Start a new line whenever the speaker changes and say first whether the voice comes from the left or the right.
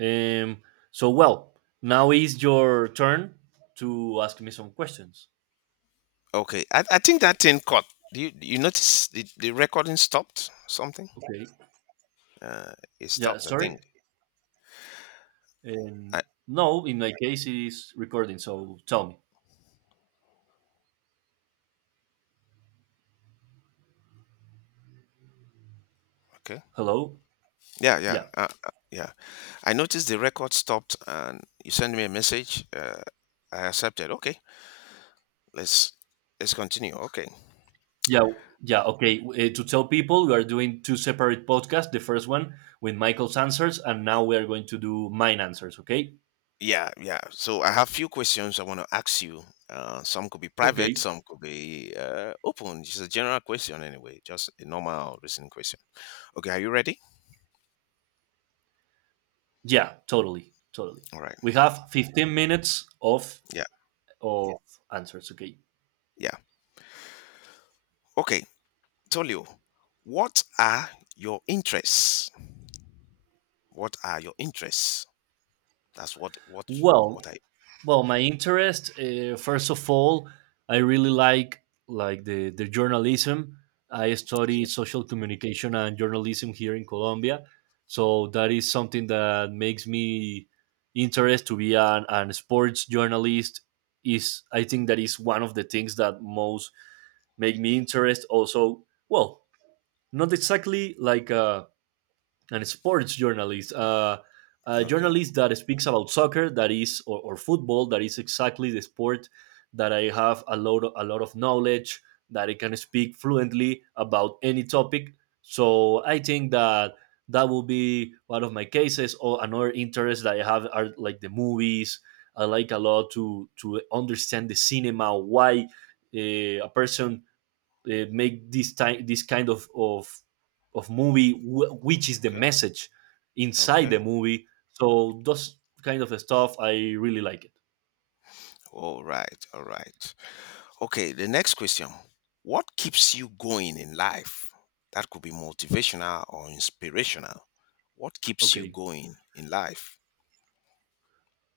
right: Um, so, well, now is your turn to ask me some questions.
left: Okay, I think that thing cut. Do you notice the recording stopped? Something?
right: Okay.
left: Uh, it
right: Yeah,
left: stopped. I
right: sorry.
left: think.
right: Um,
left: I
right: no, in my case, it's recording. So tell me.
left: okay.
right: Hello?
left: Yeah, yeah,
right: Yeah.
left: uh, uh, yeah. I noticed the record stopped, and you sent me a message. I accepted. Okay, let's let's continue. Okay.
right: Yeah. Yeah. Okay. To tell people, we are doing two separate podcasts. The first one with Michael's answers, and now we are going to do mine answers. Okay.
left: Yeah, yeah. So I have few questions I want to ask you. Some could be
right: Okay.
left: private, some could be open. Just a general question, anyway. Just a normal listening question. Okay, are you ready?
right: Yeah, totally. Totally.
left: All right.
right: We have 15 minutes of,
left: Yeah,
right: of answers. Okay.
left: yeah. Okay. Tolio, what are your interests? What are your interests? That's
right: Well,
left: what I
right: well, my interest, first of all, I really like the journalism. I study
left: okay
right: social communication and journalism here in Colombia, so that is something that makes me interest to be an sports journalist. Is i think that is one of the things that most make me interest. Also, well, not exactly like a and sports journalist, a
left: okay
right: journalist that speaks about soccer, that is, or football, that is exactly the sport that I have a lot of knowledge, that I can speak fluently about any topic. So I think that will be one of my cases. Or another interest that I have are like the movies. I like a lot to understand the cinema, why uh, a person make this time this kind of of movie, which is the message inside
left: okay.
right: the movie. So those kind of stuff I really like it.
left: All right, all right. Okay, the next question. What keeps you going in life? That could be motivational or inspirational. What keeps you
right: Okay.
left: going in life?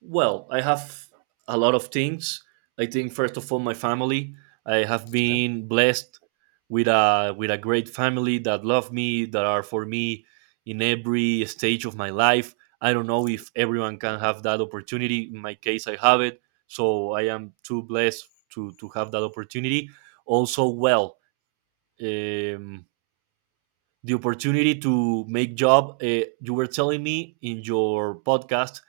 right: Well, I have a lot of things. I think first of all, my family. I have
left: Okay.
right: been blessed with a great family that love me, that are for me in every stage of my life. I don't know
left: Okay.
right: if everyone can have that opportunity. In my case, I have it, so I am too blessed to have that opportunity. Also, well, um, the opportunity to make job. You were telling me in your podcast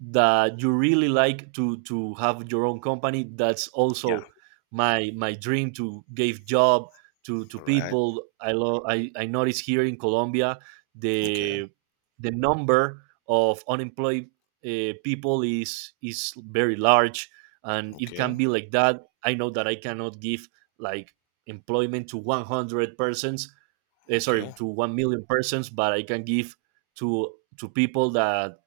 right: that you really like to have your own company. That's
left: Yeah.
right: also my dream, to give job to
left: All right.
right: people I love. I notice here in Colombia
left: Okay.
right: the the number of unemployed people is very large. And it
left: Okay.
right: can be like that. I know that I cannot give like employment to 100 persons, eh, sorry,
left: Okay.
right: to 1 million persons, but I can give to people that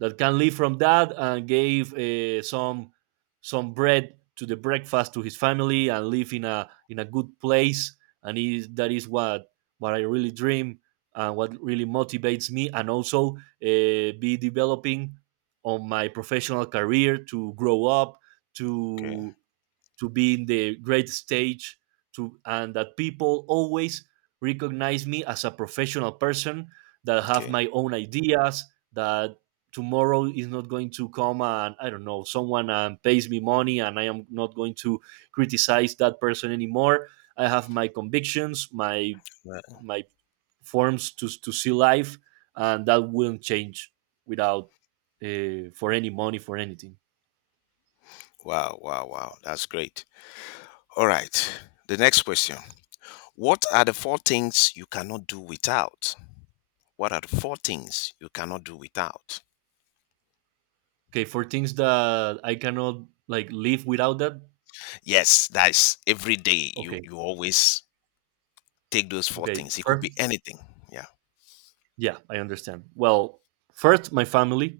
right: that can live from that, and gave some bread to the breakfast to his family and live in a good place. And is, that is what I really dream, and what really motivates me. And also, be developing on my professional career, to grow up,
left: Okay.
right: to to be in the great stage, to and that people always recognize me as a professional person that have
left: Okay.
right: my own ideas, that tomorrow is not going to come and I don't know, someone pays me money and I am not going to criticize that person anymore. I have my convictions, my
left: Right.
right: my forms to see life, and that won't change without, for any money, for anything.
left: Wow. Wow. Wow. That's great. All right. The next question. What are the four things you cannot do without? What are the four things you cannot do without?
right: Okay, for things that I cannot like live without that.
left: Yes, that's every day. You
right: Okay,
left: you always take those four
right: okay.
left: things. It could be
right: First,
left: anything. Yeah.
right: yeah, I understand. Well, first, my family.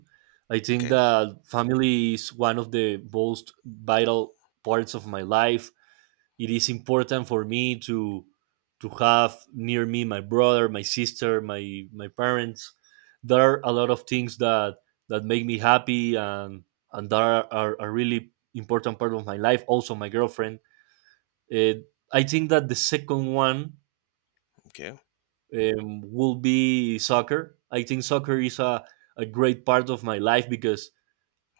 right: I think
left: Okay.
right: that family is one of the most vital parts of my life. It is important for me to have near me my brother, my sister, my parents. There are a lot of things that that make me happy, and that are a really important part of my life. Also, my girlfriend. Uh, I think that the second one,
left: Okay.
right: will be soccer. I think soccer is a great part of my life because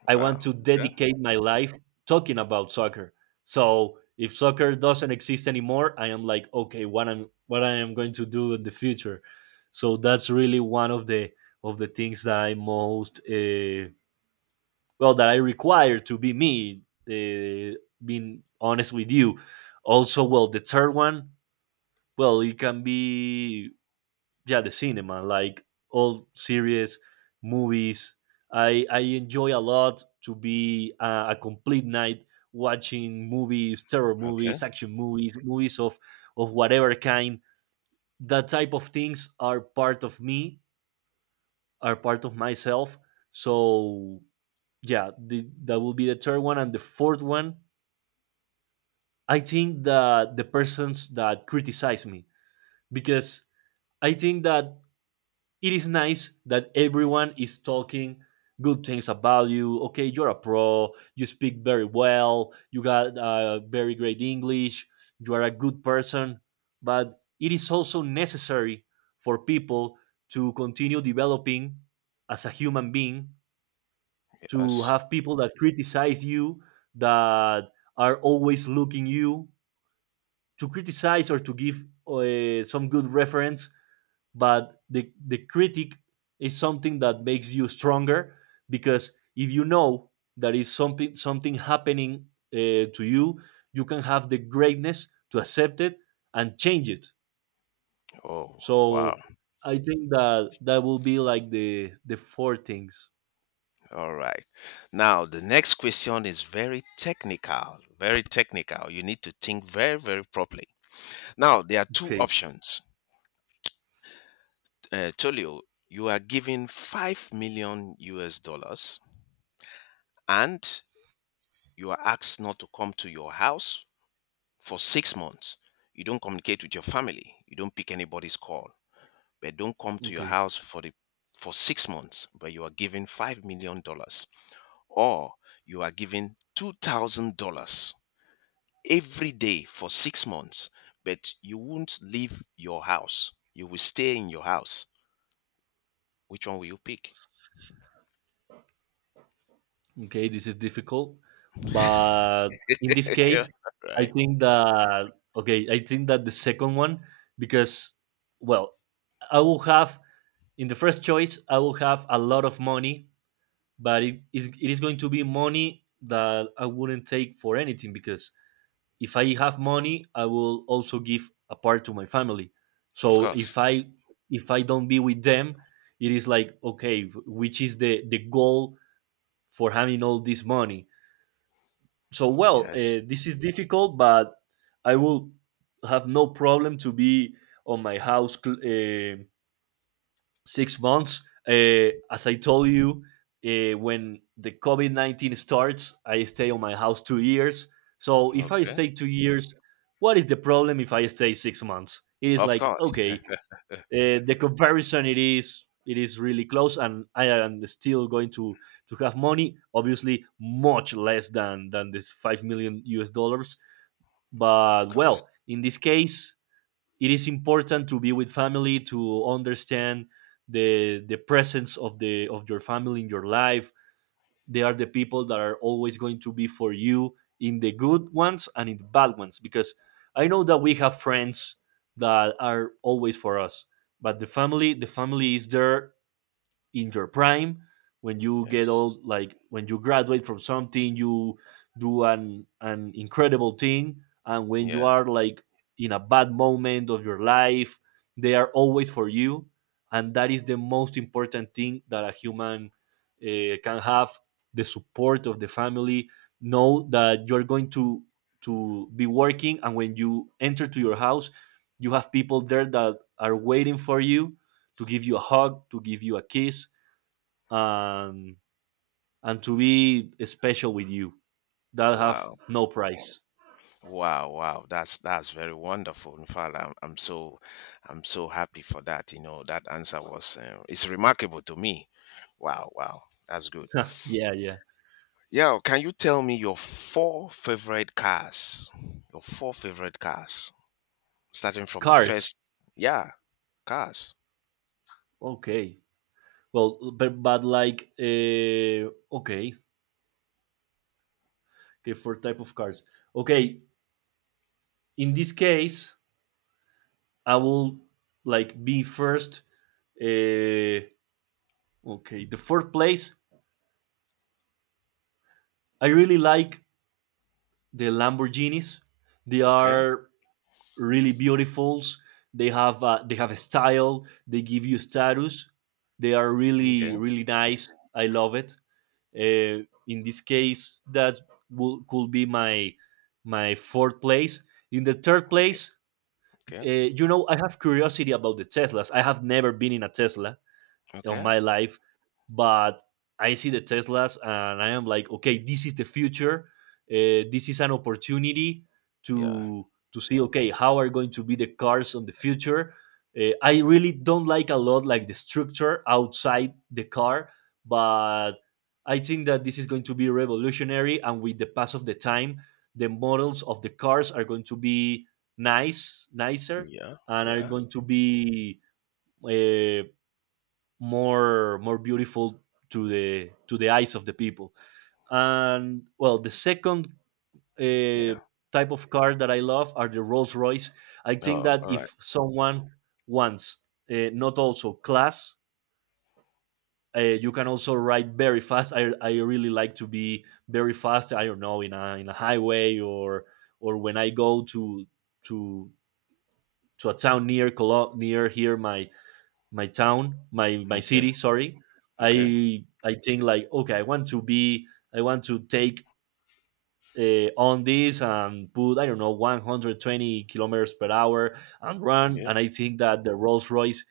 right: I want
left: Wow.
right: to
left: Okay.
right: dedicate my life talking about soccer. So if soccer doesn't exist anymore, I am like, okay, what I'm what I am going to do in the future. So that's really one of the things that I most, well, that I require to be me. Uh, Being honest with you, also well, the third one. Well, it can be, yeah, the cinema, like all series, movies. I enjoy a lot to be a complete night watching movies, terror
left: Okay.
right: movies, action movies, movies of whatever kind. That type of things are part of me, are part of myself. So yeah, that will be the third one, and the fourth one. I think that the persons that criticize me, because I think that it is nice that everyone is talking good things about you. Okay, you're a pro. You speak very well. You got, very great English. You are a good person. But it is also necessary for people to continue developing as a human being, to
left: Yes.
right: have people that criticize you, that are always looking you, to criticize or to give some good reference. But the critic is something that makes you stronger, because if you know that is something, something happening to you, you can have the greatness to accept it and change it.
left: Oh. Wow.
right: So I think that that will be like the four things.
left: All right. Now the next question is very technical. Very technical. You need to think very very properly. Now there are two
right: Okay.
left: options. Tolio, you are given 5 million US dollars and you are asked not to come to your house for 6 months. You don't communicate with your family. You don't pick anybody's call. But don't come to your
right: Okay.
left: house for the for 6 months, but you are given $5 million. Or you are given $2,000 every day for 6 months, but you won't leave your house. You will stay in your house. Which one will you pick?
right: Okay, this is difficult, but in this
left: Yeah,
right: case, I
left: right.
right: think that okay, I think that the second one, because well, I will have, in the first choice I will have a lot of money, but it is going to be money that I wouldn't take for anything, because if I have money I will also give a part to my family.
left: Of
right: So if
left: course.
right: I if I don't be with them, it is like okay, which is the goal for having all this money. So well,
left: Yes.
right: this is difficult, but I will have no problem to be on my house, eh, 6 months. As I told you, when the COVID 19 starts, I stay on my house 2 years. So if I
left: Okay.
right: stay 2 years, what is the problem if I stay 6 months? It is
left: Of
right: like,
left: course.
right: okay, the comparison, it is really close, and I am still going to have money, obviously much less than this 5 million us dollars,
left: Of
right: but
left: course.
right: well, in this case, it is important to be with family, to understand the presence of the of your family in your life. They are the people that are always going to be for you, in the good ones and in the bad ones, because I know that we have friends that are always for us, but the family, the family is there, in your prime, when you get
left: Yes.
right: old, like when you graduate from something, you do an incredible thing, and when you
left: Yeah.
right: are like in a bad moment of your life, they are always for you, and that is the most important thing that a human can have: the support of the family. Know that you're going to be working, and when you enter to your house, you have people there that are waiting for you, to give you a hug, to give you a kiss, and and to be special with you, that have
left: Wow.
right: no price.
left: Wow, wow, that's very wonderful. In fact, I'm so I'm so happy for that. You know, that answer was it's remarkable to me. Wow, wow, that's good.
right: Yeah, yeah.
left: Yeah, can you tell me your four favorite cars? Your four favorite cars, starting from the
right: Cars.
left: first. Yeah, cars.
right: Okay. Well, but like okay, okay, for type of cars. Okay, in this case, I will like be first. Uh, okay, the fourth place. I really like the Lamborghinis. They
left: Okay.
right: are really beautifuls. They have, they have a style. They give you status. They are really
left: Okay.
right: really nice. I love it. In this case, that will, could be my fourth place. In the third
left: Okay.
right: place,
left: Okay.
right: you know, I have curiosity about the Teslas. I have never been in a Tesla on
left: Okay.
right: my life, but I see the Teslas and I am like okay, this is the future. This is an opportunity
left: Yeah.
right: to to see okay, how are going to be the cars on the future. I really don't like a lot like the structure outside the car, but I think that this is going to be revolutionary, and with the pass of the time, the models of the cars are going to be nice, nicer,
left: Yeah.
right: and are
left: Yeah.
right: going to be uh, more more beautiful to the eyes of the people. And well, the second uh,
left: Yeah.
right: type of car that I love are the Rolls Royce. I think
left: Oh,
right: that
left: all right.
right: if someone wants not also class, you can also ride very fast. I really like to be very fast. I don't know, in a highway, or when I go to to to a town near near here my my town, my
left: Okay.
right: city. Sorry,
left: Okay.
right: I think like okay, I want to be, I want to take on this and put, I don't know, 120 kilometers per hour, and run.
left: Yeah.
right: And I think that the Rolls Royce,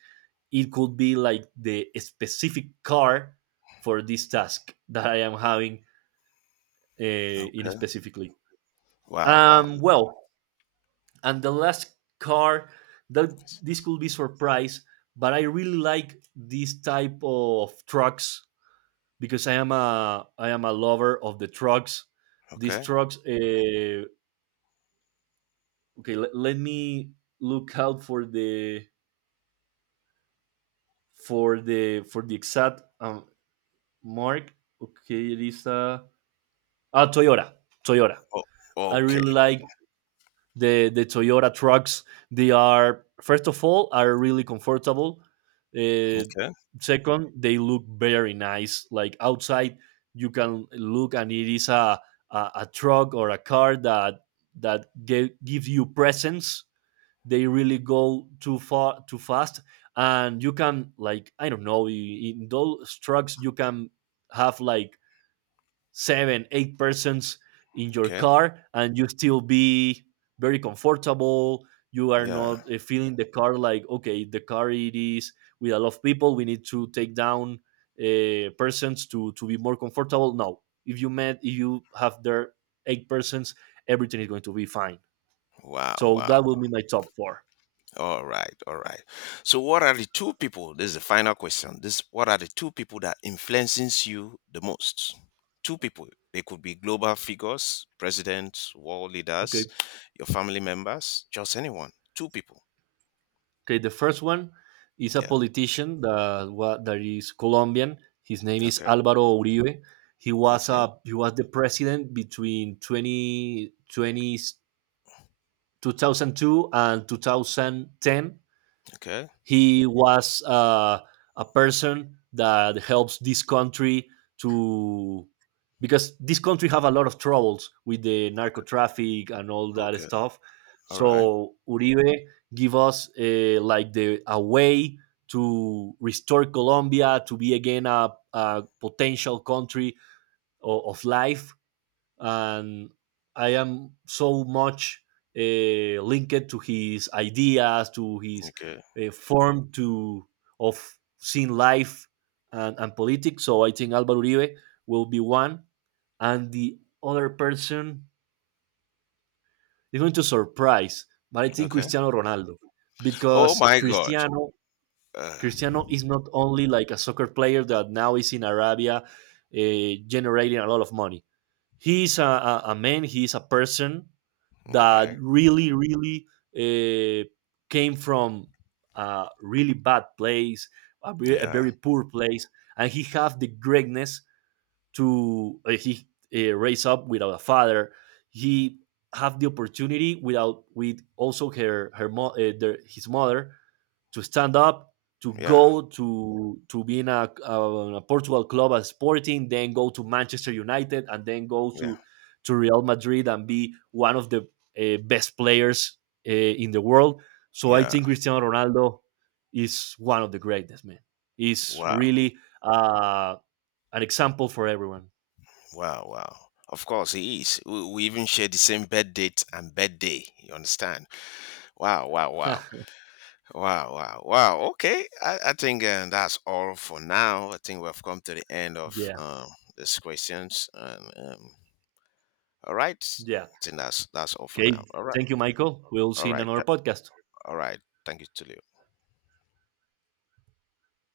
right: it could be like the specific car for this task that I am having uh, in
left: Okay.
right: specifically.
left: Wow. Wow.
right: Well, and the last car that, this could be surprise, but I really like this type of trucks, because I am a lover of the trucks. These
left: Okay.
right: trucks, okay, let me look out for the for the for the exact mark. Okay, it is a ah Toyota, Toyota.
left: Oh,
right: I
left: okay.
right: really like the Toyota trucks. They are first of all are really comfortable. Uh,
left: Okay.
right: Second, they look very nice. Like outside, you can look, and it is a a truck or a car that that gives you presence. They really go too far, too fast, and you can like I don't know, in those trucks you can have like seven, eight persons in your
left: Okay.
right: car, and you still be very comfortable. You are
left: Yeah.
right: not feeling the car like okay, the car it is with a lot of people. We need to take down persons to be more comfortable. No, if you met if you have there eight persons, everything is going to be fine.
left: Wow.
right: So that
left: Wow.
right: will be my top four.
left: All right. All right. So, what are the two people? This is the final question. This. What are the two people that influences you the most? Two people. They could be global figures, presidents, world
right: Okay.
left: leaders, your family members, just anyone. Two people.
right: Okay, the first one is a
left: Yeah.
right: politician that that is Colombian. His name is
left: Okay.
right: Álvaro Uribe. He was
left: Okay.
right: a he was the president between 20 20 2002 and 2010.
left: Okay.
right: He was a person that helps this country to, because this country have a lot of troubles with the narco
left: Okay.
right: traffic and all that
left: Okay.
right: stuff.
left: All right.
right: So Uribe give us, like the a way to restore Colombia, to be again a potential country of life, and I am so much linked to his ideas, to his
left: Okay.
right: form to of seeing life and politics. So I think Álvaro Uribe will be one, and the other person is going to surprise. But I think
left: Okay.
right: Cristiano Ronaldo,
left: Oh
right: because
left: my God.
right: Cristiano,
left: Uh,
right: Cristiano is not only like a soccer player that now is in Arabia, generating a lot of money. He's a man, he's a person
left: all
right: that
left: right.
right: really, really uh, came from a really bad place, a
left: Yeah.
right: very poor place, and he have the greatness to, he raised up without a father. He have the opportunity without with also her his mother to stand up, to
left: Yeah.
right: go to be in a Portugal club as Sporting, then go to Manchester United, and then go
left: Yeah.
right: to Real Madrid, and be one of the best players in the world. So I
left: Yeah.
right: think Cristiano Ronaldo is one of the greatest. Man, he's
left: Wow.
right: really an example for everyone.
left: Wow, wow. Of course, he is. We even share the same bed date and bed day. You understand? Wow, wow, wow, wow, wow, wow. Okay, I think that's all for now. I think we've come to the end of
right: Yeah,
left: these questions. And all right,
right: yeah.
left: I think that's all for now.
right: Okay. Thank you, Michael. We'll
left: All
right: see in
left: right,
right: another
left: th-
right: podcast.
left: all right. Thank you, Tulio.